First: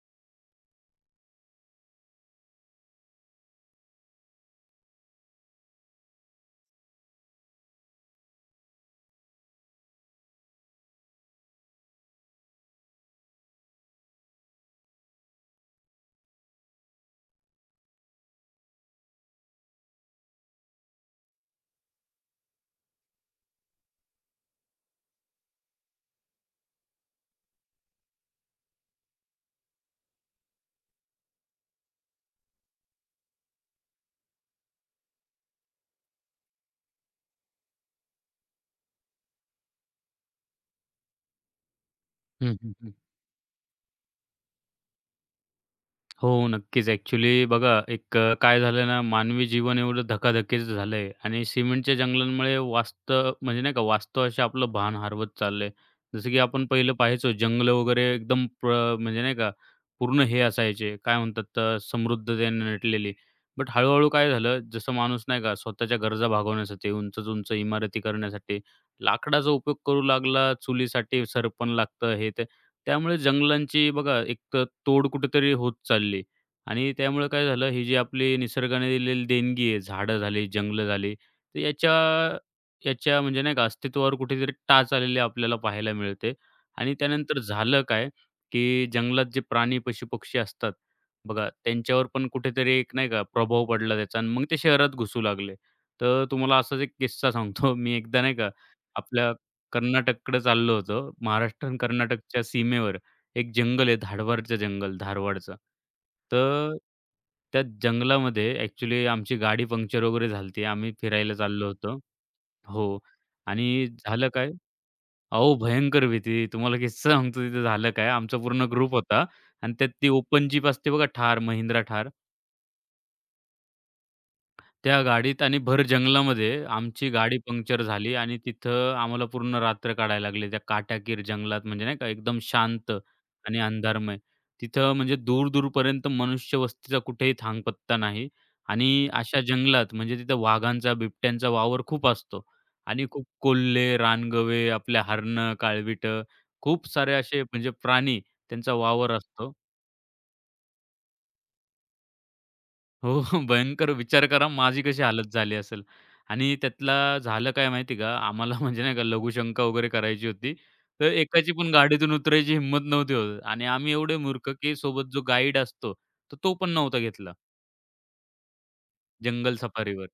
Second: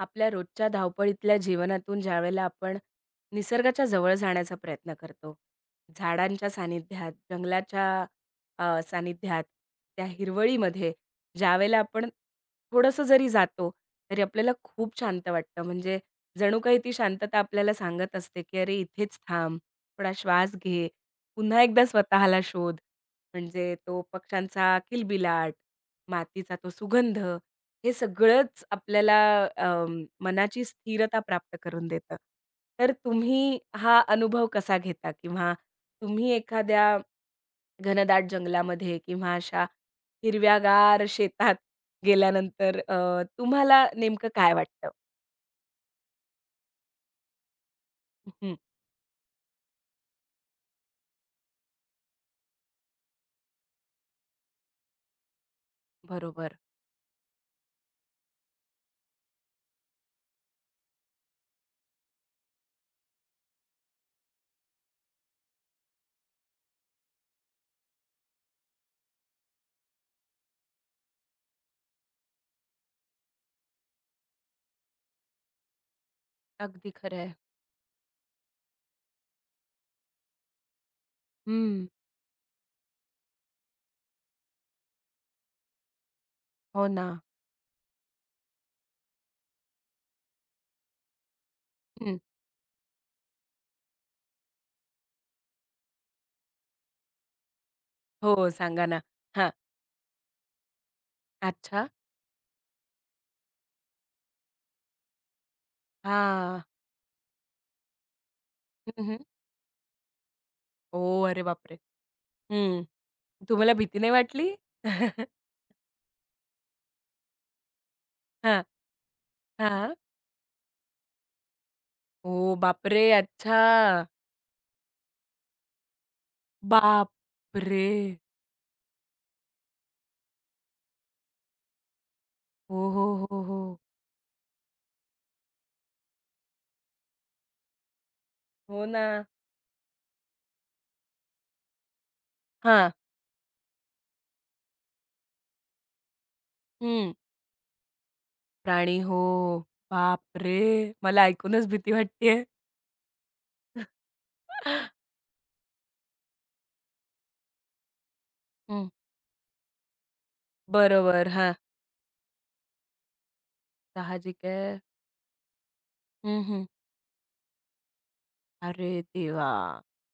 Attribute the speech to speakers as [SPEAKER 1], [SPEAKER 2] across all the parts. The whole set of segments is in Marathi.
[SPEAKER 1] आपल्या रोजच्या धावपळीतल्या जीवनातून ज्यावेळेला आपण निसर्गाच्या जवळ जाण्याचा प्रयत्न करतो, झाडांच्या सानिध्यात, जंगलाच्या सानिध्यात, त्या हिरवळीमध्ये ज्यावेळेला आपण थोडंसं जरी जातो, तरी आपल्याला खूप शांत वाटतं. म्हणजे जणू काही ती शांतता आपल्याला सांगत असते, की "अरे इथेच थांब, थोडा श्वास घे, पुन्हा एकदा स्वतःला शोध." म्हणजे तो पक्ष्यांचा किलबिलाट, मातीचा तो सुगंध हे सगळंच आपल्याला मनाची स्थिरता प्राप्त करून देतं. तर तुम्ही हा अनुभव कसा घेता? किंवा तुम्ही एखाद्या घनदाट जंगलामध्ये किंवा अशा हिरव्यागार शेतात
[SPEAKER 2] हं, हं,
[SPEAKER 1] गेल्यानंतर
[SPEAKER 2] हं.
[SPEAKER 1] तुम्हाला नेमकं काय वाटतं?
[SPEAKER 2] हो, नक्कीच. ॲक्चुअली बघा,
[SPEAKER 1] हं.
[SPEAKER 2] काय झालं ना, मानवी जीवन एवढं धकाधकीचं झालंय आणि सिमेंटच्या जंगलांमुळे वास्तव म्हणजे नाही का, वास्तवाशी आपलं भान हरवत चाललंय. जसं की
[SPEAKER 1] बरोबर.
[SPEAKER 2] आपण पहिलं पाहायचो जंगलं वगैरे एकदम म्हणजे नाही का, पूर्ण हे असायचे, काय म्हणतात, समृद्धतेने नटलेली. बट हळू काय झालं, जसं माणूस नाही का, स्वतःच्या गरजा भागवण्यासाठी, उंच-उंच इमारती करण्यासाठी लाकडाचा उपयोग करू लागला, चुलीसाठी सरपण लागतं, हे ते. त्यामुळे जंगलांची बघा, एक तोड कुठेतरी होत चालली
[SPEAKER 1] अगदी
[SPEAKER 2] आणि
[SPEAKER 1] खरं
[SPEAKER 2] त्यामुळे
[SPEAKER 1] आहे.
[SPEAKER 2] काय झालं, ही जी आपली निसर्गाने दिलेली देणगी आहे, झाडं झाली, जंगलं झाली, तर
[SPEAKER 1] हं.
[SPEAKER 2] याच्या याच्या म्हणजे नाही का अस्तित्वावर कुठेतरी टाच आलेली आपल्याला पाहायला मिळते.
[SPEAKER 1] हो
[SPEAKER 2] आणि
[SPEAKER 1] ना.
[SPEAKER 2] त्यानंतर झालं काय, की जंगलात जे प्राणी, पशु-पक्षी असतात बघा, त्यांच्यावर
[SPEAKER 1] हं.
[SPEAKER 2] पण कुठेतरी एक नाही का प्रभाव पडला त्याचा आणि मग ते शहरात घुसू लागले. तर तुम्हाला असाच एक किस्सा सांगतो. मी एकदा नाही
[SPEAKER 1] हो,
[SPEAKER 2] का
[SPEAKER 1] सांगा ना.
[SPEAKER 2] आपल्या
[SPEAKER 1] हां.
[SPEAKER 2] कर्नाटककडे चाललो होतो. महाराष्ट्र आणि
[SPEAKER 1] अच्छा.
[SPEAKER 2] कर्नाटकच्या सीमेवर एक जंगल आहे धाडवरचं जंगल, धारवाडचं.
[SPEAKER 1] हां.
[SPEAKER 2] तर त्या जंगलामध्ये
[SPEAKER 1] हं,
[SPEAKER 2] ॲक्चुअली
[SPEAKER 1] हं.
[SPEAKER 2] आमची गाडी पंक्चर वगैरे झाली होती. आम्ही
[SPEAKER 1] ओह!
[SPEAKER 2] फिरायला
[SPEAKER 1] अरे
[SPEAKER 2] चाललो
[SPEAKER 1] बापरे!
[SPEAKER 2] होतो.
[SPEAKER 1] हं.
[SPEAKER 2] हो.
[SPEAKER 1] तुम्हाला
[SPEAKER 2] आणि
[SPEAKER 1] भीती नाही
[SPEAKER 2] झालं
[SPEAKER 1] वाटली?
[SPEAKER 2] काय? अहो, भयंकर भीती. तुम्हाला किस्सा सांगतो तिथे झालं काय? आमचा
[SPEAKER 1] हां.
[SPEAKER 2] पूर्ण ग्रुप होता आणि त्यात
[SPEAKER 1] हां.
[SPEAKER 2] ती ओपन जीप असते बघा, Thar, Mahindra Thar.
[SPEAKER 1] ओह बापरे! अच्छा.
[SPEAKER 2] त्या गाडीत आणि भर जंगलामध्ये आमची गाडी पंक्चर
[SPEAKER 1] बापरे!
[SPEAKER 2] झाली आणि तिथं आम्हाला पूर्ण रात्र काढायला लागली. त्या काट्याकीर जंगलात म्हणजे नाही का एकदम
[SPEAKER 1] हो,
[SPEAKER 2] शांत
[SPEAKER 1] हो, हो,
[SPEAKER 2] आणि
[SPEAKER 1] हो.
[SPEAKER 2] अंधारमय. तिथं म्हणजे दूर-दूरपर्यंत मनुष्यवस्तीचा कुठेही थांगपत्ता नाही
[SPEAKER 1] हो ना.
[SPEAKER 2] आणि अशा जंगलात म्हणजे तिथं वाघांचा, बिबट्यांचा वावर खूप असतो
[SPEAKER 1] हां.
[SPEAKER 2] आणि खूप कोल्हे, रानगवे, आपल्या हरणं, काळविटं खूप
[SPEAKER 1] हं.
[SPEAKER 2] सारे असे म्हणजे प्राणी त्यांचा
[SPEAKER 1] प्राणी
[SPEAKER 2] वावर
[SPEAKER 1] हो.
[SPEAKER 2] असतो.
[SPEAKER 1] बापरे! मला ऐकूनच भीती वाटतेय.
[SPEAKER 2] हो, हो. भयंकर विचार करा माझी कशी हालत झाली असेल आणि त्यातला झालं काय माहिती आहे का, आम्हाला म्हणजे
[SPEAKER 1] हं.
[SPEAKER 2] नाही का लघुशंका वगैरे करायची होती. तर
[SPEAKER 1] बरोबर.
[SPEAKER 2] एकाची
[SPEAKER 1] हां.
[SPEAKER 2] पण गाडीतून उतरायची हिंमत नव्हती होत आणि आम्ही एवढे
[SPEAKER 1] साहजिक
[SPEAKER 2] मूर्ख,
[SPEAKER 1] आहे.
[SPEAKER 2] की सोबत जो गाईड असतो, तर
[SPEAKER 1] हं,
[SPEAKER 2] तो
[SPEAKER 1] हं.
[SPEAKER 2] पण नव्हता घेतला
[SPEAKER 1] अरे देवा!
[SPEAKER 2] जंगल सफारीवर.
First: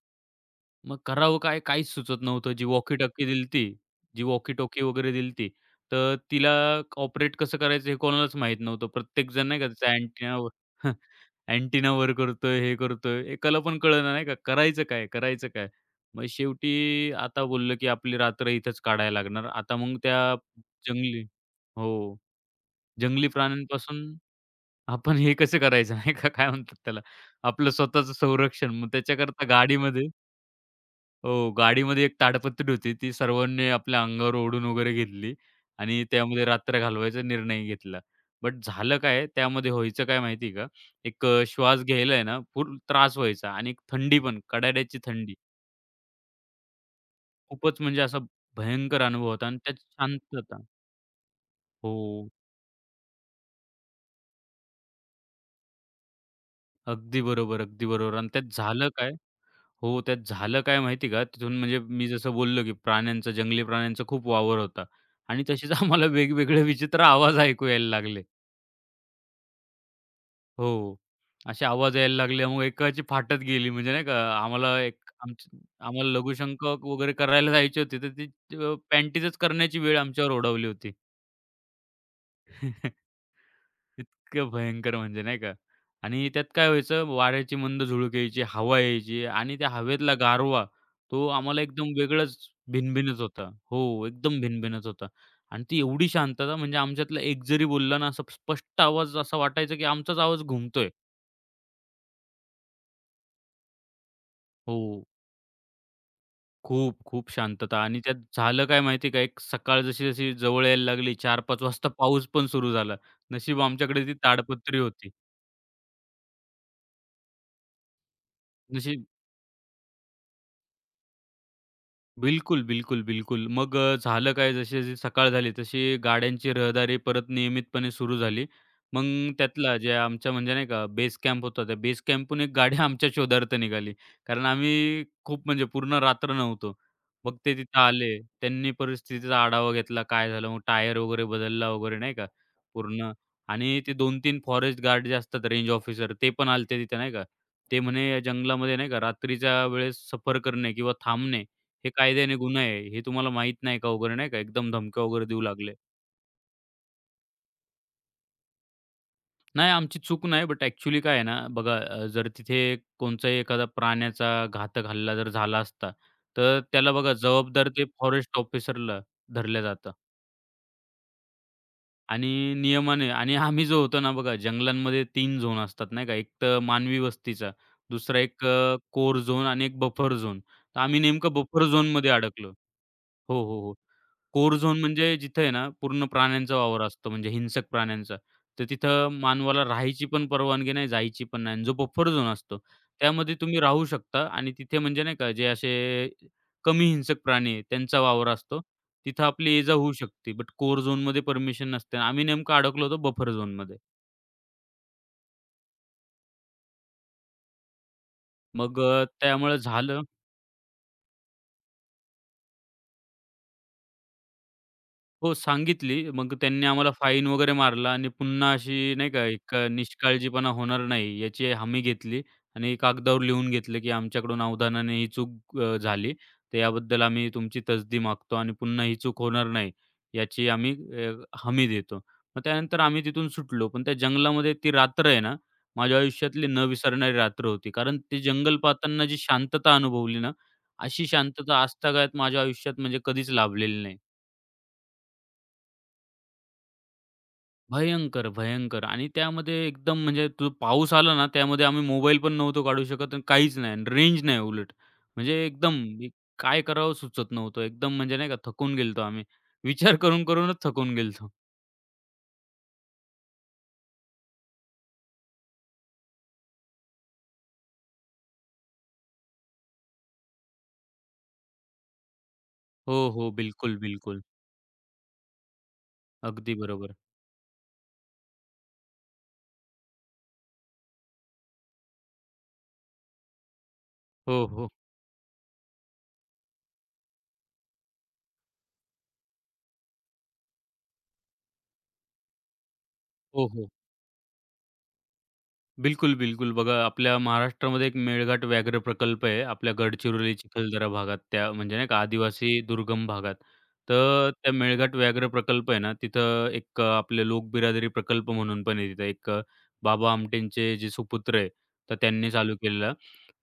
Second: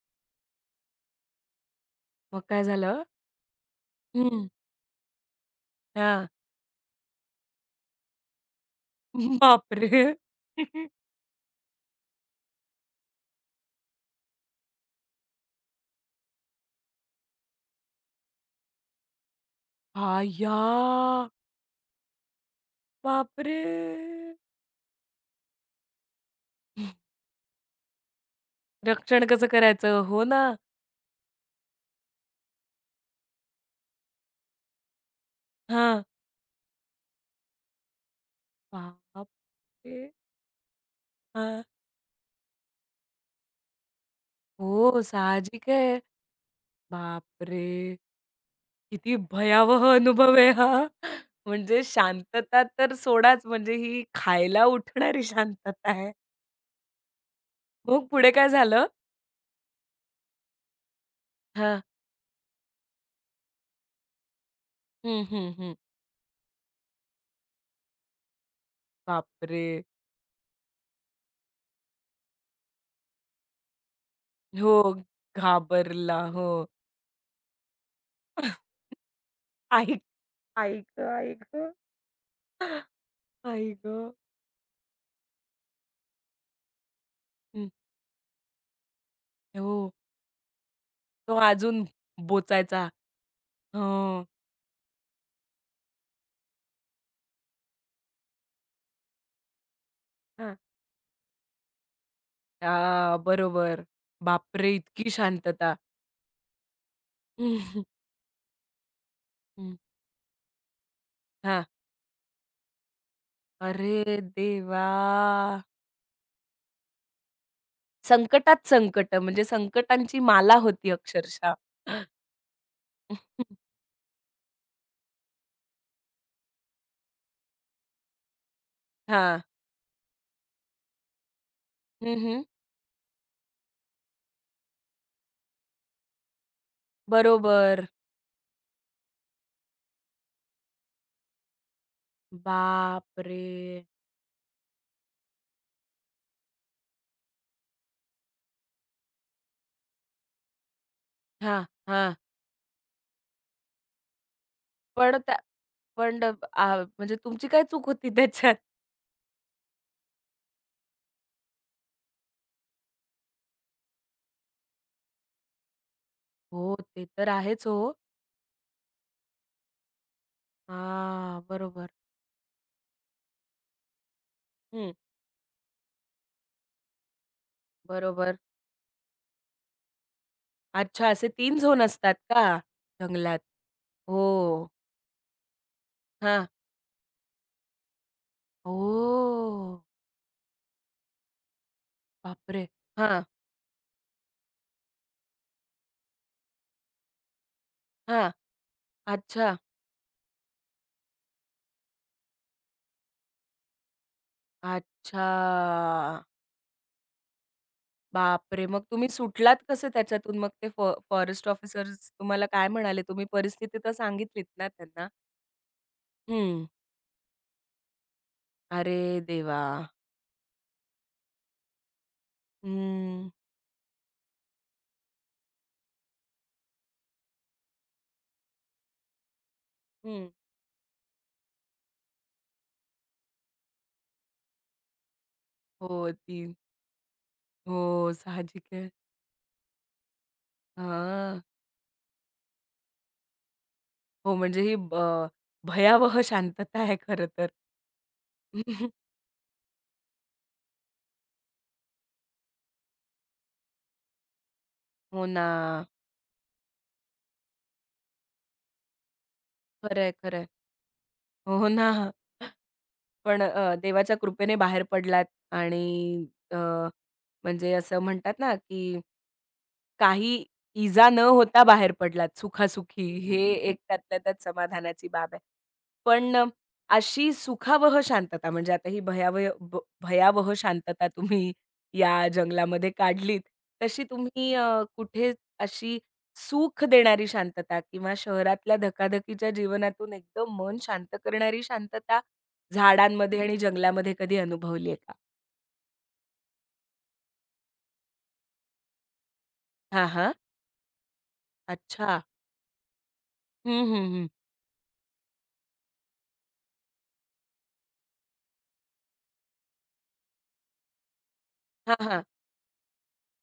[SPEAKER 2] मग करावं काय, काहीच सुचत
[SPEAKER 1] मग
[SPEAKER 2] नव्हतं.
[SPEAKER 1] काय झालं?
[SPEAKER 2] जी
[SPEAKER 1] हं.
[SPEAKER 2] वॉकी-टॉकी वगैरे दिलती, तर
[SPEAKER 1] हां.
[SPEAKER 2] तिला ऑपरेट कसं करायचं हे कोणालाच माहीत नव्हतं. प्रत्येकजण नाही का त्याचा
[SPEAKER 1] बापरे!
[SPEAKER 2] अँटेनावर अँटिना वर करतोय, हे करतोय. एकाला पण कळेना नाही का, करायचं काय? करायचं काय? मग शेवटी आता बोललं, की आपली रात्र इथेच काढायला लागणार. आता मग त्या
[SPEAKER 1] अय्या!
[SPEAKER 2] जंगली हो, जंगली
[SPEAKER 1] बापरे!
[SPEAKER 2] प्राण्यांपासून आपण हे कसं करायचं नाही का, काय म्हणतात त्याला, आपलं स्वतःचं संरक्षण. मग
[SPEAKER 1] रक्षण कसं
[SPEAKER 2] त्याच्याकरता
[SPEAKER 1] करायचं?
[SPEAKER 2] गाडीमध्ये
[SPEAKER 1] हो ना.
[SPEAKER 2] हो, गाडीमध्ये एक ताडपत्री होती. ती सर्वांनी आपल्या अंगावर ओढून वगैरे घेतली
[SPEAKER 1] हां.
[SPEAKER 2] आणि त्यामध्ये रात्र घालवायचा निर्णय घेतला. बट झालं काय, त्यामध्ये व्हायचं
[SPEAKER 1] बापरे!
[SPEAKER 2] काय माहिती का?
[SPEAKER 1] हां.
[SPEAKER 2] श्वास घ्यायला आहे ना, फुल त्रास व्हायचा आणि एक थंडी पण कडाड्याची
[SPEAKER 1] हो,
[SPEAKER 2] थंडी.
[SPEAKER 1] साहजिक आहे. बापरे!
[SPEAKER 2] खूपच म्हणजे असा भयंकर
[SPEAKER 1] किती
[SPEAKER 2] अनुभव होता आणि त्यात
[SPEAKER 1] भयावह अनुभव आहे
[SPEAKER 2] शांतता
[SPEAKER 1] हा. म्हणजे
[SPEAKER 2] हो,
[SPEAKER 1] शांतता तर सोडाच, म्हणजे ही खायला उठणारी शांतता आहे.
[SPEAKER 2] अगदी बरोबर, अगदी
[SPEAKER 1] मग
[SPEAKER 2] बरोबर. आणि
[SPEAKER 1] पुढे काय
[SPEAKER 2] त्यात
[SPEAKER 1] झालं?
[SPEAKER 2] झालं काय हो, त्यात झालं काय माहिती का? तिथून म्हणजे
[SPEAKER 1] हां.
[SPEAKER 2] मी जसं बोललो, की प्राण्यांचा, जंगली प्राण्यांचा खूप वावर होता
[SPEAKER 1] हं,
[SPEAKER 2] आणि
[SPEAKER 1] हं,
[SPEAKER 2] तसेच
[SPEAKER 1] हं.
[SPEAKER 2] आम्हाला वेगवेगळे विचित्र आवाज ऐकू यायला लागले.
[SPEAKER 1] बापरे!
[SPEAKER 2] हो. असे आवाज यायला लागल्यामुळे एकाची फाटत गेली म्हणजे नाही का
[SPEAKER 1] हो,
[SPEAKER 2] आम्हाला एक आमची आम्हाला
[SPEAKER 1] घाबरला. हो.
[SPEAKER 2] लघुशंक वगैरे करायला जायची होती, तर ती पॅन्टीजच करण्याची
[SPEAKER 1] आई
[SPEAKER 2] वेळ आमच्यावर ओढावली
[SPEAKER 1] आई
[SPEAKER 2] होती.
[SPEAKER 1] गं! आई गं! आई गं!
[SPEAKER 2] इतकं भयंकर म्हणजे नाही का आणि त्यात काय व्हायचं वाऱ्याची
[SPEAKER 1] हं.
[SPEAKER 2] मंद झुळूक यायची, हवा यायची आणि त्या
[SPEAKER 1] हो,
[SPEAKER 2] हवेतला गारवा तो
[SPEAKER 1] तो
[SPEAKER 2] आम्हाला
[SPEAKER 1] अजून
[SPEAKER 2] एकदम वेगळाच
[SPEAKER 1] बोचायचा.
[SPEAKER 2] भिनभिनत होता. हो,
[SPEAKER 1] हं.
[SPEAKER 2] एकदम भिनभिनत होता आणि ती एवढी शांतता म्हणजे आमच्यातला एक जरी बोलला ना असा स्पष्ट आवाज असा वाटायचा की आमचाच आवाज घुमतोय.
[SPEAKER 1] बरोबर. बापरे!
[SPEAKER 2] हो.
[SPEAKER 1] इतकी शांतता.
[SPEAKER 2] खूप, खूप शांतता आणि त्यात झालं काय माहिती का, एक
[SPEAKER 1] हं.
[SPEAKER 2] सकाळ जशी-जशी जवळ यायला लागली 4-5
[SPEAKER 1] हां.
[SPEAKER 2] वाजता पाऊस पण सुरू झाला. नशीब आमच्याकडे ती
[SPEAKER 1] अरे
[SPEAKER 2] ताडपत्री
[SPEAKER 1] देवा!
[SPEAKER 2] होती.
[SPEAKER 1] संकटात
[SPEAKER 2] नशीब
[SPEAKER 1] संकट म्हणजे संकटांची माला होती अक्षरशः.
[SPEAKER 2] बिलकुल, बिलकुल, बिलकुल. मग झालं काय जशी-जशी सकाळ झाली तशी गाड्यांची रहदारी परत नियमितपणे सुरू झाली. मग
[SPEAKER 1] हां.
[SPEAKER 2] त्यातला जे आमच्या म्हणजे नाही का बेस कॅम्प होता, त्या बेस कॅम्पहून
[SPEAKER 1] हं,
[SPEAKER 2] एक गाडी आमच्या शोधार्थ निघाली. कारण आम्ही खूप म्हणजे पूर्ण रात्र नव्हतो. मग ते तिथं
[SPEAKER 1] बरोबर.
[SPEAKER 2] आले. त्यांनी परिस्थितीचा आढावा घेतला, काय झालं मग टायर वगैरे बदलला वगैरे नाही का पूर्ण
[SPEAKER 1] बापरे!
[SPEAKER 2] आणि ते 2-3 फॉरेस्ट गार्ड जे असतात रेंज ऑफिसर ते पण आले तिथे नाही का. ते म्हणे या जंगलामध्ये नाही का रात्रीच्या वेळेस सफर करणे किंवा थांबणे
[SPEAKER 1] हां,
[SPEAKER 2] हे
[SPEAKER 1] हां.
[SPEAKER 2] कायद्याने गुन्हा आहे. हे तुम्हाला माहीत नाही का वगैरे नाही का एकदम धमक्या
[SPEAKER 1] पण
[SPEAKER 2] वगैरे
[SPEAKER 1] त्या
[SPEAKER 2] देऊ लागले.
[SPEAKER 1] पण ड- आ, म्हणजे तुमची काय चूक होती त्याच्यात?
[SPEAKER 2] नाही आमची चूक नाही बट ॲक्चुअली काय आहे ना बघा जर तिथे कोणचाही एखादा प्राण्याचा घातक हल्ला जर झाला असता, तर
[SPEAKER 1] हो,
[SPEAKER 2] त्याला
[SPEAKER 1] ते
[SPEAKER 2] बघा
[SPEAKER 1] तर आहेच
[SPEAKER 2] जबाबदार
[SPEAKER 1] हो.
[SPEAKER 2] ते फॉरेस्ट ऑफिसरला धरलं जातं
[SPEAKER 1] हां, बरोबर.
[SPEAKER 2] आणि नियमाने आणि आम्ही जो होतो ना बघा
[SPEAKER 1] हं.
[SPEAKER 2] जंगलांमध्ये 3 झोन असतात नाही का. एक तर मानवी वस्तीचा, दुसरा
[SPEAKER 1] बरोबर.
[SPEAKER 2] एक कोर झोन आणि एक बफर झोन. तर आम्ही
[SPEAKER 1] अच्छा, असे
[SPEAKER 2] नेमकं
[SPEAKER 1] 3
[SPEAKER 2] बफर
[SPEAKER 1] झोन
[SPEAKER 2] झोनमध्ये
[SPEAKER 1] असतात का
[SPEAKER 2] अडकलो.
[SPEAKER 1] जंगलात?
[SPEAKER 2] हो, हो, हो. कोर
[SPEAKER 1] हो.
[SPEAKER 2] झोन म्हणजे जिथे आहे ना, पूर्ण
[SPEAKER 1] हां.
[SPEAKER 2] प्राण्यांचा वावर असतो म्हणजे हिंसक प्राण्यांचा. तर तिथं मानवाला
[SPEAKER 1] ओह!
[SPEAKER 2] राहायची पण परवानगी नाही, जायची पण नाही. आणि जो बफर झोन असतो,
[SPEAKER 1] बापरे! हां,
[SPEAKER 2] त्यामध्ये तुम्ही राहू शकता आणि तिथे म्हणजे नाही का, जे असे कमी हिंसक प्राणी आहेत, त्यांचा वावर
[SPEAKER 1] हां.
[SPEAKER 2] असतो. तिथं
[SPEAKER 1] अच्छा,
[SPEAKER 2] आपली ये-जा होऊ शकते. बट कोर झोनमध्ये परमिशन नसते. आम्ही नेमकं अडकलो होतो बफर झोनमध्ये.
[SPEAKER 1] अच्छा. बापरे!
[SPEAKER 2] मग
[SPEAKER 1] मग
[SPEAKER 2] अ,
[SPEAKER 1] तुम्ही सुटलात
[SPEAKER 2] त्यामुळे
[SPEAKER 1] कसे
[SPEAKER 2] झालं
[SPEAKER 1] त्याच्यातून? मग ते फॉरेस्ट ऑफिसर्स तुम्हाला काय म्हणाले? तुम्ही परिस्थिती तर सांगितलीत ना त्यांना?
[SPEAKER 2] हो, सांगितली. मग
[SPEAKER 1] हं.
[SPEAKER 2] त्यांनी आम्हाला फाईन वगैरे मारला आणि पुन्हा अशी
[SPEAKER 1] अरे
[SPEAKER 2] नाही का
[SPEAKER 1] देवा!
[SPEAKER 2] निष्काळजीपणा होणार नाही याची हमी घेतली आणि कागदावर
[SPEAKER 1] हं,
[SPEAKER 2] लिहून घेतलं, की आमच्याकडून अवधानाने ही चूक झाली. तर याबद्दल आम्ही तुमची तसदी मागतो आणि पुन्हा ही चूक होणार नाही
[SPEAKER 1] हं.
[SPEAKER 2] याची आम्ही अ, हमी देतो. मग त्यानंतर आम्ही तिथून सुटलो. पण त्या जंगलामध्ये ती रात्र आहे ना, माझ्या
[SPEAKER 1] हो,
[SPEAKER 2] आयुष्यातली
[SPEAKER 1] ती
[SPEAKER 2] न विसरणारी रात्र होती. कारण
[SPEAKER 1] हो,
[SPEAKER 2] ते जंगल
[SPEAKER 1] साहजिक आहे.
[SPEAKER 2] पाहताना जी शांतता अनुभवली ना, अशी
[SPEAKER 1] हां.
[SPEAKER 2] शांतता आजतागायत माझ्या आयुष्यात म्हणजे कधीच लाभलेली नाही.
[SPEAKER 1] हो, म्हणजे ही ब भयावह शांतता आहे खरं तर.
[SPEAKER 2] भयंकर, भयंकर आणि त्यामध्ये एकदम म्हणजे तो पाऊस आला ना, त्यामध्ये आम्ही मोबाईल पण नव्हतो काढू शकत आणि काहीच नाही आणि रेंज नाही उलट.
[SPEAKER 1] हो
[SPEAKER 2] म्हणजे
[SPEAKER 1] ना.
[SPEAKER 2] एकदम एक काय करावं सुचत नव्हतं. एकदम म्हणजे नाही का थकून गेलतो आम्ही. विचार
[SPEAKER 1] खरं आहे, खरं आहे.
[SPEAKER 2] करून-करूनच थकून गेलतो.
[SPEAKER 1] हो ना. पण देवाच्या कृपेने बाहेर पडलात आणि अ, म्हणजे असं म्हणतात ना, की काही इजा न होता बाहेर पडलात
[SPEAKER 2] हो,
[SPEAKER 1] सुखासुखी.
[SPEAKER 2] हो.
[SPEAKER 1] हे एक
[SPEAKER 2] बिलकुल,
[SPEAKER 1] त्यातल्या
[SPEAKER 2] बिलकुल.
[SPEAKER 1] त्यात समाधानाची बाब आहे. पण
[SPEAKER 2] अगदी बरोबर.
[SPEAKER 1] अशी सुखावह शांतता म्हणजे आता ही भयावह शांतता तुम्ही या जंगलामध्ये काढलीत. तशी
[SPEAKER 2] हो,
[SPEAKER 1] तुम्ही
[SPEAKER 2] हो.
[SPEAKER 1] कुठे अशी सुख देणारी शांतता किंवा शहरातल्या धकाधकीच्या जीवनातून एकदम मन शांत करणारी शांतता झाडांमध्ये
[SPEAKER 2] हो,
[SPEAKER 1] आणि
[SPEAKER 2] हो.
[SPEAKER 1] जंगलामध्ये कधी अनुभवली आहे का?
[SPEAKER 2] बिलकुल, बिलकुल. बघा आपल्या महाराष्ट्रामध्ये एक मेळघाट व्याघ्र प्रकल्प आहे. आपल्या
[SPEAKER 1] हां, हां.
[SPEAKER 2] गडचिरोली, चिखलदरा भागात त्या म्हणजे नाही का
[SPEAKER 1] अच्छा.
[SPEAKER 2] आदिवासी दुर्गम भागात.
[SPEAKER 1] हं, हं, हं.
[SPEAKER 2] तर त्या मेळघाट व्याघ्र प्रकल्प आहे ना, तिथं आपले लोकबिरादरी प्रकल्प म्हणून पण आहे तिथं. बाबा आमटेंचे जे सुपुत्र आहे, तर
[SPEAKER 1] हां, हां.
[SPEAKER 2] त्यांनी चालू केलेला.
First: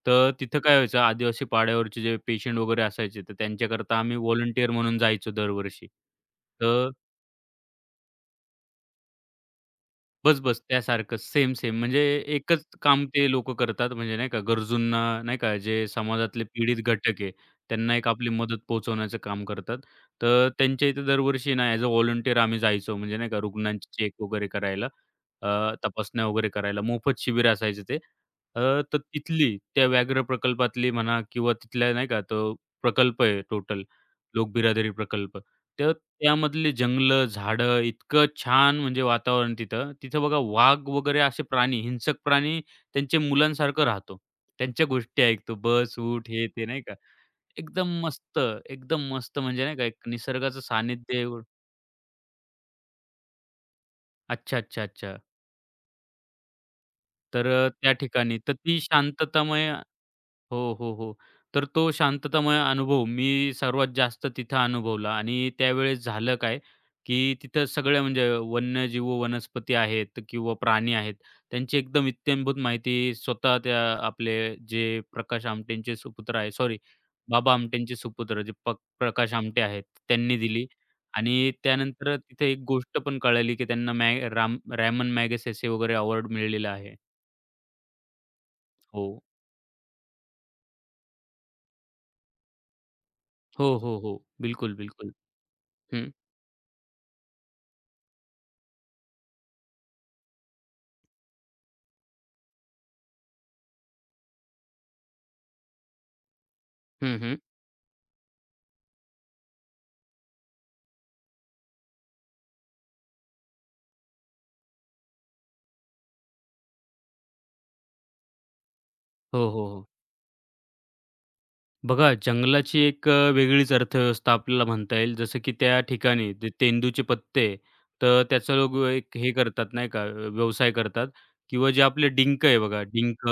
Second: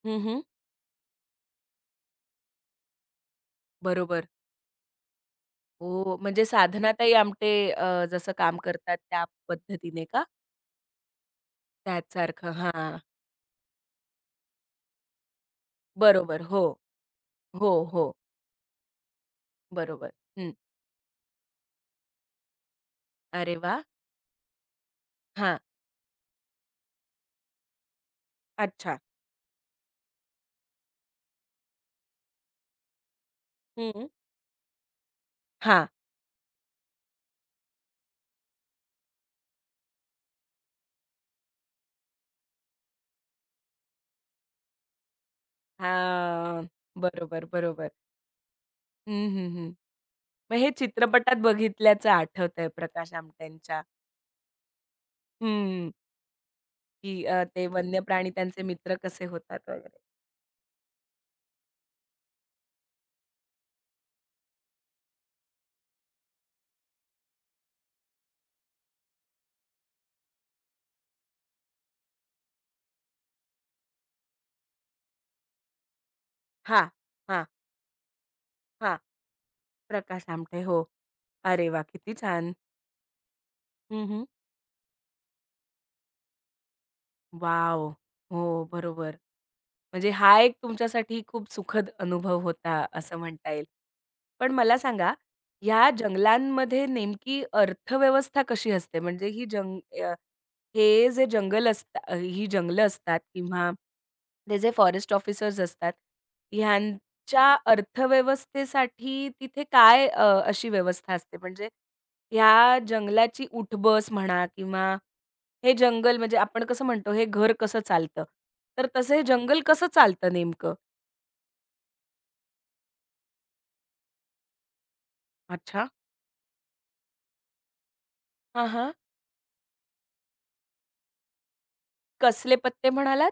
[SPEAKER 1] हं,
[SPEAKER 2] तर
[SPEAKER 1] हं.
[SPEAKER 2] तिथं काय व्हायचं आदिवासी पाड्यावरचे जे पेशंट वगैरे असायचे, तर त्यांच्याकरता आम्ही
[SPEAKER 1] बरोबर.
[SPEAKER 2] व्हॉलंटिअर म्हणून जायचो दरवर्षी.
[SPEAKER 1] हो, म्हणजे
[SPEAKER 2] तर
[SPEAKER 1] साधनाताई आमटे जसं काम करतात त्या पद्धतीने का?
[SPEAKER 2] बस-बस त्यासारखंच सेम-सेम म्हणजे
[SPEAKER 1] त्याचसारखं.
[SPEAKER 2] एकच
[SPEAKER 1] हां.
[SPEAKER 2] काम ते लोकं करतात म्हणजे नाही का गरजूंना नाही का जे
[SPEAKER 1] बरोबर.
[SPEAKER 2] समाजातले
[SPEAKER 1] हो.
[SPEAKER 2] पीडित घटक आहे,
[SPEAKER 1] हो,
[SPEAKER 2] त्यांना
[SPEAKER 1] हो.
[SPEAKER 2] एक आपली मदत पोहोचवण्याचं काम करतात.
[SPEAKER 1] बरोबर.
[SPEAKER 2] तर
[SPEAKER 1] हं.
[SPEAKER 2] त्यांच्या इथे दरवर्षी ना ॲज अ व्हॉलंटिअर आम्ही जायचो म्हणजे नाही का
[SPEAKER 1] अरे वाह!
[SPEAKER 2] रुग्णांची चेक वगैरे करायला,
[SPEAKER 1] हां.
[SPEAKER 2] तपासण्या वगैरे करायला मोफत शिबिर असायचं ते. अ,
[SPEAKER 1] अच्छा.
[SPEAKER 2] तर तिथली त्या व्याघ्र प्रकल्पातली म्हणा किंवा तिथल्या नाही का तो प्रकल्प आहे टोटल
[SPEAKER 1] हं.
[SPEAKER 2] लोकबिरादरी प्रकल्प.
[SPEAKER 1] हां.
[SPEAKER 2] तर त्यामधले जंगलं, झाडं इतकं छान म्हणजे वातावरण तिथं. तिथं बघा वाघ वगैरे असे प्राणी, हिंसक प्राणी त्यांच्या मुलांसारखं राहतो. त्यांच्या गोष्टी ऐकतो. बस, उठ, हे ते
[SPEAKER 1] हां.
[SPEAKER 2] नाही का.
[SPEAKER 1] बरोबर, बरोबर.
[SPEAKER 2] एकदम मस्त, एकदम
[SPEAKER 1] हं,
[SPEAKER 2] मस्त
[SPEAKER 1] हं,
[SPEAKER 2] म्हणजे
[SPEAKER 1] हं.
[SPEAKER 2] नाही का एक
[SPEAKER 1] मग
[SPEAKER 2] निसर्गाचं
[SPEAKER 1] हे
[SPEAKER 2] सानिध्य
[SPEAKER 1] चित्रपटात
[SPEAKER 2] एवढं
[SPEAKER 1] बघितल्याचं आठवतंय प्रकाश आमट्यांच्या.
[SPEAKER 2] अच्छा, अच्छा, अच्छा.
[SPEAKER 1] हं. की ते
[SPEAKER 2] त्या
[SPEAKER 1] वन्यप्राणी
[SPEAKER 2] ठिकाणी तर
[SPEAKER 1] त्यांचे
[SPEAKER 2] ती
[SPEAKER 1] मित्र कसे होतात
[SPEAKER 2] शांततामय
[SPEAKER 1] वगैरे.
[SPEAKER 2] हो, हो, हो. तर तो शांततामय अनुभव मी सर्वात जास्त तिथं अनुभवला आणि त्यावेळेस झालं काय, की तिथं सगळ्या म्हणजे वन्यजीव, वनस्पती आहेत किंवा प्राणी आहेत, त्यांची एकदम इत्थंभूत माहिती स्वतः त्या आपले जे प्रकाश आमटेंचे सुपुत्र आहे, सॉरी
[SPEAKER 1] हा, हा,
[SPEAKER 2] बाबा आमटेंचे सुपुत्र जे प
[SPEAKER 1] हा,
[SPEAKER 2] प्रकाश आमटे आहेत,
[SPEAKER 1] प्रकाश
[SPEAKER 2] त्यांनी
[SPEAKER 1] आमटे.
[SPEAKER 2] दिली.
[SPEAKER 1] हो.
[SPEAKER 2] आणि
[SPEAKER 1] अरे वाह! किती
[SPEAKER 2] त्यानंतर तिथे
[SPEAKER 1] छान.
[SPEAKER 2] एक गोष्ट पण कळाली, की त्यांना
[SPEAKER 1] हं,
[SPEAKER 2] मॅ
[SPEAKER 1] हं.
[SPEAKER 2] राम रॅमन मॅगसेसे वगैरे अवॉर्ड मिळालेला आहे.
[SPEAKER 1] वॉव! हो,
[SPEAKER 2] हो.
[SPEAKER 1] बरोबर. म्हणजे हा एक तुमच्यासाठी खूप सुखद अनुभव होता असं म्हणता येईल.
[SPEAKER 2] हो, हो, हो.
[SPEAKER 1] पण
[SPEAKER 2] बिलकुल,
[SPEAKER 1] मला सांगा,
[SPEAKER 2] बिलकुल.
[SPEAKER 1] ह्या
[SPEAKER 2] हं.
[SPEAKER 1] जंगलांमध्ये नेमकी अर्थव्यवस्था कशी असते? म्हणजे ही जंग अ, हे जे जंगल असतात ही जंगलं असतात किंवा ते जे फॉरेस्ट ऑफिसर्स असतात,
[SPEAKER 2] हं, हं.
[SPEAKER 1] ह्यांच्या अर्थव्यवस्थेसाठी तिथे काय अशी व्यवस्था असते? म्हणजे ह्या जंगलाची उठ म्हणा किंवा हे जंगल म्हणजे आपण कसं म्हणतो, हे घर कसं चालतं? तर तसं हे
[SPEAKER 2] हो,
[SPEAKER 1] जंगल
[SPEAKER 2] हो,
[SPEAKER 1] कसं
[SPEAKER 2] हो.
[SPEAKER 1] चालतं नेमकं?
[SPEAKER 2] बघा जंगलाची वेगळीच अर्थव्यवस्था आपल्याला म्हणता येईल. जसं की त्या
[SPEAKER 1] अच्छा.
[SPEAKER 2] ठिकाणी ते तेंदूचे पत्ते, तर त्याचं
[SPEAKER 1] हां,
[SPEAKER 2] लोक
[SPEAKER 1] हां.
[SPEAKER 2] एक हे करतात नाही का, व्यवसाय करतात किंवा जे आपले डिंक
[SPEAKER 1] कसले
[SPEAKER 2] आहे बघा,
[SPEAKER 1] पत्ते
[SPEAKER 2] डिंक,
[SPEAKER 1] म्हणालात?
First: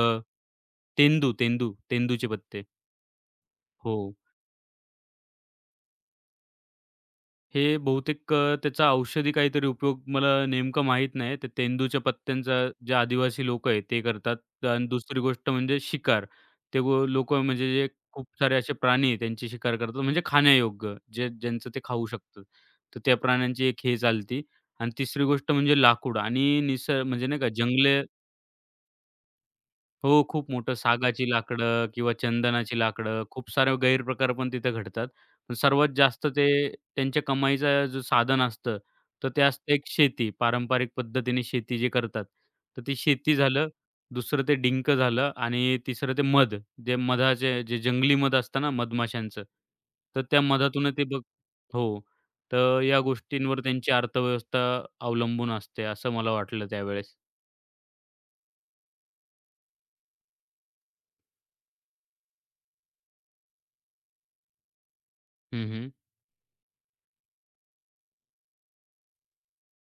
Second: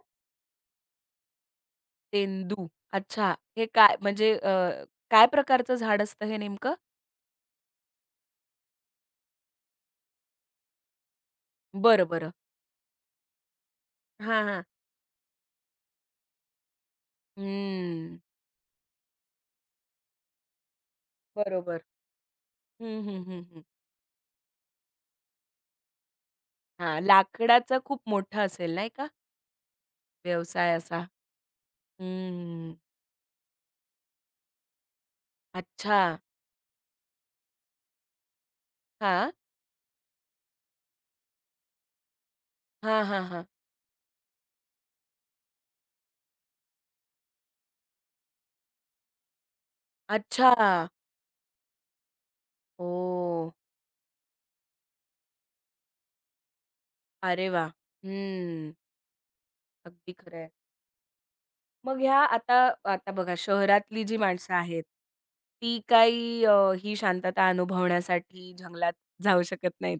[SPEAKER 2] तेंदू, तेंदू, तेंदूचे पत्ते.
[SPEAKER 1] तेंदू. अच्छा. हे काय
[SPEAKER 2] हो.
[SPEAKER 1] म्हणजे अ, काय प्रकारचं झाड असतं हे नेमकं?
[SPEAKER 2] हे बहुतेक त्याचा औषधी काहीतरी उपयोग मला नेमकं माहीत नाही. ते तेंदूच्या
[SPEAKER 1] बरं, बरं.
[SPEAKER 2] पत्त्यांचा जे आदिवासी लोकं आहेत ते
[SPEAKER 1] हां, हां.
[SPEAKER 2] करतात आणि दुसरी गोष्ट म्हणजे शिकार. ते गो म्हणजे जे
[SPEAKER 1] हम्म.
[SPEAKER 2] खूप सारे असे प्राणी आहेत त्यांची शिकार करतात म्हणजे खाण्यायोग्य जे ज्यांचं ते
[SPEAKER 1] बरोबर.
[SPEAKER 2] खाऊ शकतात. तर
[SPEAKER 1] हं,
[SPEAKER 2] त्या
[SPEAKER 1] हं, हं, हं.
[SPEAKER 2] प्राण्यांची एक हे चालती आणि तिसरी गोष्ट म्हणजे लाकूड आणि
[SPEAKER 1] हां,
[SPEAKER 2] निसर्ग म्हणजे नाही का
[SPEAKER 1] लाकडाचा खूप
[SPEAKER 2] जंगले
[SPEAKER 1] मोठा असेल नाही का
[SPEAKER 2] हो, खूप
[SPEAKER 1] व्यवसाय
[SPEAKER 2] मोठं
[SPEAKER 1] असा?
[SPEAKER 2] सागाची लाकडं किंवा
[SPEAKER 1] हम्म.
[SPEAKER 2] चंदनाची लाकडं, खूप सारे गैरप्रकार पण तिथे घडतात. पण सर्वात
[SPEAKER 1] अच्छा.
[SPEAKER 2] जास्त ते त्यांच्या कमाईचा जो साधन असतं, तर
[SPEAKER 1] हां.
[SPEAKER 2] ते असतं एक शेती. पारंपरिक पद्धतीने शेती जे करतात, तर ती
[SPEAKER 1] हां, हां,
[SPEAKER 2] शेती
[SPEAKER 1] हां.
[SPEAKER 2] झालं, दुसरं ते डिंक झालं आणि तिसरं ते मध. जे मधाचे जे जंगली मध असतं ना मधमाशांचं, तर त्या
[SPEAKER 1] अच्छा.
[SPEAKER 2] मधातून ते बघ हो, तर या
[SPEAKER 1] ओह!
[SPEAKER 2] गोष्टींवर त्यांची अर्थव्यवस्था अवलंबून असते, असं मला वाटलं त्यावेळेस.
[SPEAKER 1] अरे वाह! हम्म. अगदी खरं मग ह्या आता आता बघा शहरातली जी माणसं आहेत,
[SPEAKER 2] हं,
[SPEAKER 1] ती
[SPEAKER 2] हं.
[SPEAKER 1] काही अ, ही शांतता अनुभवण्यासाठी जंगलात जाऊ शकत नाहीत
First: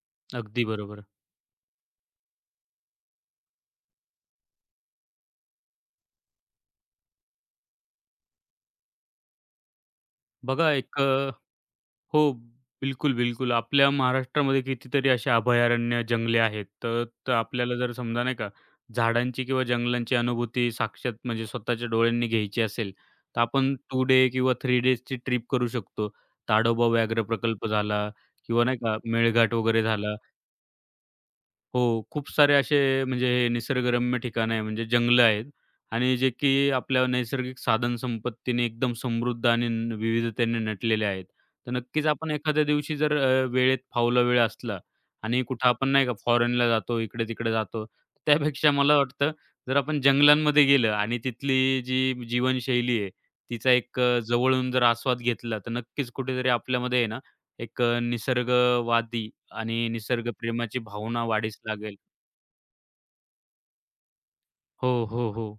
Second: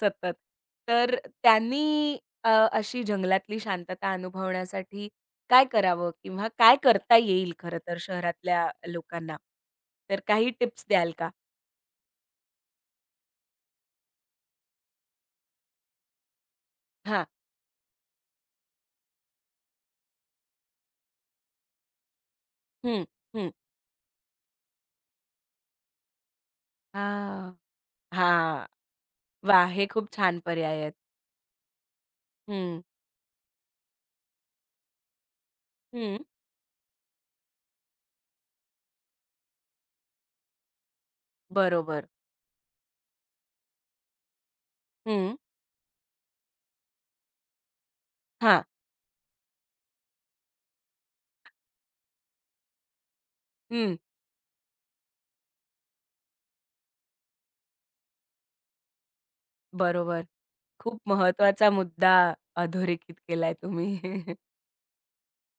[SPEAKER 1] सतत.
[SPEAKER 2] अगदी बरोबर.
[SPEAKER 1] तर त्यांनी अशी जंगलातली शांतता अनुभवण्यासाठी काय करावं किंवा काय करता येईल खरं तर शहरातल्या लोकांना? तर काही
[SPEAKER 2] बघा
[SPEAKER 1] टिप्स
[SPEAKER 2] एक
[SPEAKER 1] द्याल का?
[SPEAKER 2] हो. बिलकुल, बिलकुल. आपल्या महाराष्ट्रामध्ये कितीतरी अशी अभयारण्य, जंगले आहेत. तर
[SPEAKER 1] हां,
[SPEAKER 2] तर आपल्याला जर समजा नाही का, झाडांची किंवा जंगलांची अनुभूती साक्षात म्हणजे स्वतःच्या डोळ्यांनी घ्यायची असेल,
[SPEAKER 1] हं,
[SPEAKER 2] तर
[SPEAKER 1] हं.
[SPEAKER 2] आपण 2 डे किंवा 3 डेजची ट्रिप करू शकतो. ताडोबा व्याघ्र
[SPEAKER 1] हां,
[SPEAKER 2] प्रकल्प झाला किंवा
[SPEAKER 1] हां.
[SPEAKER 2] नाही का मेळघाट
[SPEAKER 1] वाह!
[SPEAKER 2] वगैरे
[SPEAKER 1] हे खूप
[SPEAKER 2] झाला.
[SPEAKER 1] छान पर्याय आहेत.
[SPEAKER 2] हो, खूप सारे असे
[SPEAKER 1] हं,
[SPEAKER 2] म्हणजे हे निसर्गरम्य ठिकाणं आहे, म्हणजे जंगलं आहेत
[SPEAKER 1] हं.
[SPEAKER 2] आणि जे की आपल्या नैसर्गिक साधनसंपत्तीने एकदम समृद्ध आणि न विविधतेने नटलेले आहेत. तर
[SPEAKER 1] बरोबर.
[SPEAKER 2] नक्कीच आपण एखाद्या दिवशी जर वेळेत फावला वेळ असला
[SPEAKER 1] हं,
[SPEAKER 2] आणि कुठं आपण नाही का फॉरेनला जातो, इकडे-तिकडे जातो.
[SPEAKER 1] हां,
[SPEAKER 2] त्यापेक्षा मला वाटतं जर आपण जंगलांमध्ये गेलं आणि तिथली जी जीवनशैली आहे, तिचा
[SPEAKER 1] हं.
[SPEAKER 2] जवळून जर आस्वाद घेतला, तर नक्कीच कुठेतरी आपल्यामध्ये आहे ना, निसर्गवादी आणि
[SPEAKER 1] बरोबर.
[SPEAKER 2] निसर्गप्रेमाची
[SPEAKER 1] खूप
[SPEAKER 2] भावना वाढीस
[SPEAKER 1] महत्वाचा
[SPEAKER 2] लागेल.
[SPEAKER 1] मुद्दा अधोरेखित केलाय तुम्ही.
[SPEAKER 2] हो, हो, हो.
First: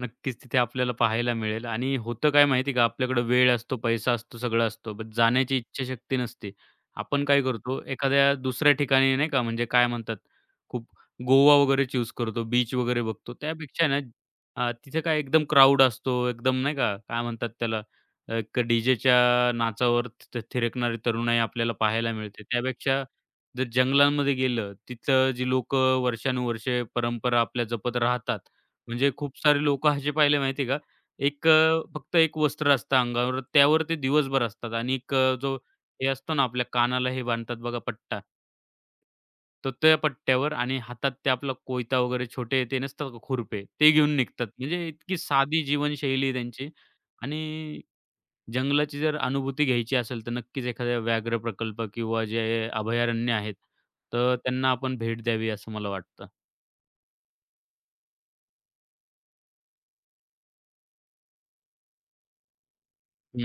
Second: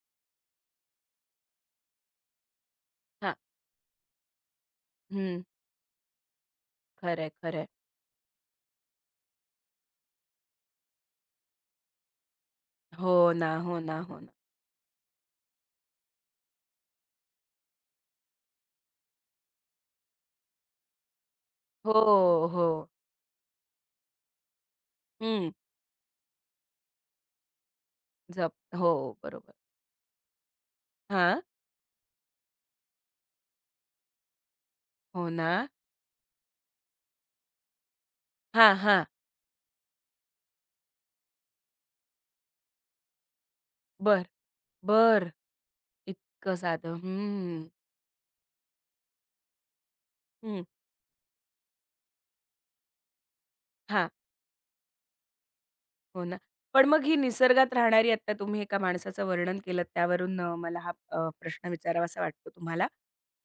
[SPEAKER 2] नक्कीच तिथे आपल्याला पाहायला मिळेल आणि होतं काय माहिती का, आपल्याकडे
[SPEAKER 1] हां.
[SPEAKER 2] वेळ असतो, पैसा असतो, सगळं असतो, बट
[SPEAKER 1] हं.
[SPEAKER 2] जाण्याची इच्छाशक्ती नसते. आपण
[SPEAKER 1] खरंय,
[SPEAKER 2] काय
[SPEAKER 1] खरंय.
[SPEAKER 2] करतो, एखाद्या दुसऱ्या ठिकाणी नाही का, म्हणजे काय म्हणतात, खूप गोवा वगैरे चूज करतो, बीच वगैरे
[SPEAKER 1] हो
[SPEAKER 2] बघतो.
[SPEAKER 1] ना, हो
[SPEAKER 2] त्यापेक्षा
[SPEAKER 1] ना,
[SPEAKER 2] ना
[SPEAKER 1] हो ना.
[SPEAKER 2] तिथे काय एकदम क्राउड असतो, एकदम नाही का, काय म्हणतात त्याला, एक डीजेच्या नाचावर थिरकणारी तरुणाई आपल्याला
[SPEAKER 1] हो,
[SPEAKER 2] पाहायला मिळते.
[SPEAKER 1] हो.
[SPEAKER 2] त्यापेक्षा जर जंगलांमध्ये गेलं, तिथं जी
[SPEAKER 1] हं.
[SPEAKER 2] लोकं वर्षानुवर्षे परंपरा आपल्या जपत राहतात,
[SPEAKER 1] जप हो,
[SPEAKER 2] म्हणजे खूप
[SPEAKER 1] बरोबर.
[SPEAKER 2] सारे लोकं असे पाहिले माहिती आहे का,
[SPEAKER 1] हां.
[SPEAKER 2] फक्त एक वस्त्र असतं अंगावर, त्यावर ते दिवसभर असतात आणि
[SPEAKER 1] हो ना.
[SPEAKER 2] जो हे असतो ना आपल्या कानाला हे बांधतात बघा पट्टा,
[SPEAKER 1] हां, हां.
[SPEAKER 2] तर त्या पट्ट्यावर आणि हातात ते आपला कोयता वगैरे छोटे ते नसतात का खुरपे, ते घेऊन
[SPEAKER 1] बरं.
[SPEAKER 2] निघतात. म्हणजे इतकी
[SPEAKER 1] बरं.
[SPEAKER 2] साधी जीवनशैली आहे
[SPEAKER 1] इतकं
[SPEAKER 2] त्यांची
[SPEAKER 1] साधं. हं,
[SPEAKER 2] आणि जंगलाची जर अनुभूती घ्यायची असेल, तर
[SPEAKER 1] हं.
[SPEAKER 2] नक्कीच एखादा व्याघ्र प्रकल्प किंवा जे अभयारण्य आहेत, तर त्यांना आपण भेट द्यावी असं मला
[SPEAKER 1] हो
[SPEAKER 2] वाटतं.
[SPEAKER 1] ना. पण मग ही निसर्गात राहणारी आत्ता तुम्ही एका माणसाचं वर्णन केलंत त्यावरून मला हा प्रश्न विचारावासा वाटतो तुम्हाला,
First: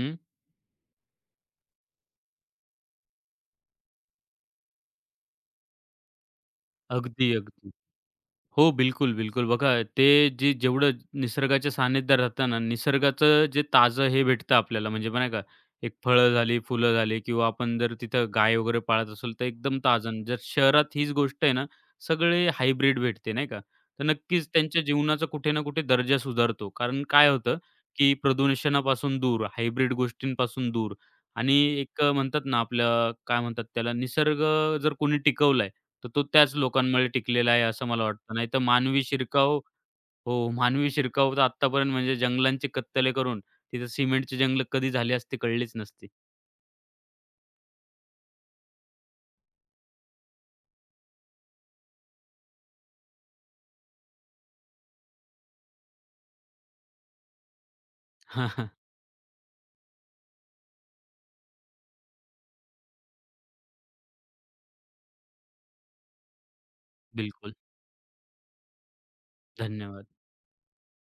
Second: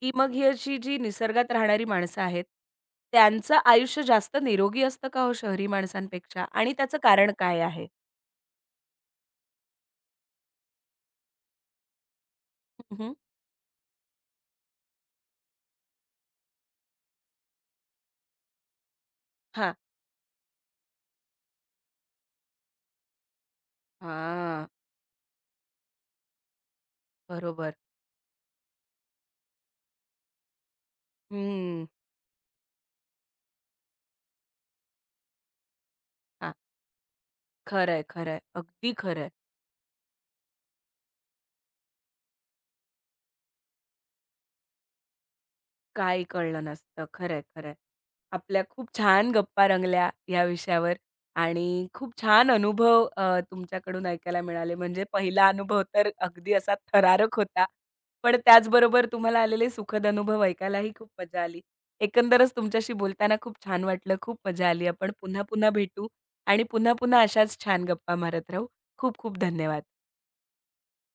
[SPEAKER 1] की मग ही अशी जी निसर्गात राहणारी माणसं आहेत, त्यांचं आयुष्य जास्त निरोगी असतं का हो शहरी माणसांपेक्षा? आणि त्याचं
[SPEAKER 2] अगदी,
[SPEAKER 1] कारण काय
[SPEAKER 2] अगदी.
[SPEAKER 1] आहे?
[SPEAKER 2] हो, बिलकुल, बिलकुल. बघा ते जे जेवढं निसर्गाच्या सानिध्यात राहतं ना,
[SPEAKER 1] हं, हं.
[SPEAKER 2] निसर्गाचं जे ताजं हे भेटतं आपल्याला म्हणजे पण नाही का, एक फळं झाली, फुलं झाली किंवा आपण जर तिथं गाय वगैरे पाळत असेल, तर
[SPEAKER 1] हां.
[SPEAKER 2] एकदम ताजं. आणि जर शहरात हीच गोष्ट आहे ना, सगळे हायब्रिड भेटते नाही का. तर नक्कीच
[SPEAKER 1] हां.
[SPEAKER 2] त्यांच्या जीवनाचा कुठे ना कुठे दर्जा सुधारतो. कारण काय होतं,
[SPEAKER 1] बरोबर.
[SPEAKER 2] की प्रदूषणापासून दूर, हायब्रिड गोष्टींपासून दूर आणि
[SPEAKER 1] हं.
[SPEAKER 2] एक म्हणतात ना, आपलं काय म्हणतात त्याला, निसर्ग जर कोणी टिकवला तर तो
[SPEAKER 1] हां.
[SPEAKER 2] त्याच लोकांमुळे टिकलेला आहे असं
[SPEAKER 1] खरंय,
[SPEAKER 2] मला वाटतं.
[SPEAKER 1] खरंय.
[SPEAKER 2] नाहीतर
[SPEAKER 1] अगदी
[SPEAKER 2] मानवी
[SPEAKER 1] खरंय.
[SPEAKER 2] शिरकाव हो, मानवी शिरकाव तर आत्तापर्यंत म्हणजे जंगलांची कत्तले करून तिथं सिमेंटची जंगल कधी झाली असती कळलीच नसती.
[SPEAKER 1] काही कळलं नसतं. खरंय, खरंय. आपल्या खूप छान गप्पा रंगल्या या विषयावर आणि खूप छान अनुभव तुमच्याकडून ऐकायला मिळाले. म्हणजे पहिला अनुभव तर अगदी असा थरारक होता. पण त्याचबरोबर तुम्हाला आलेले सुखद अनुभव ऐकायलाही खूप मजा आली. एकंदरच तुमच्याशी बोलताना खूप छान वाटलं. खूप मजा आली. आपण पुन्हा-पुन्हा भेटू आणि पुन्हा-पुन्हा
[SPEAKER 2] बिलकुल.
[SPEAKER 1] अशाच छान गप्पा मारत राहू. खूप-खूप धन्यवाद.
[SPEAKER 2] धन्यवाद.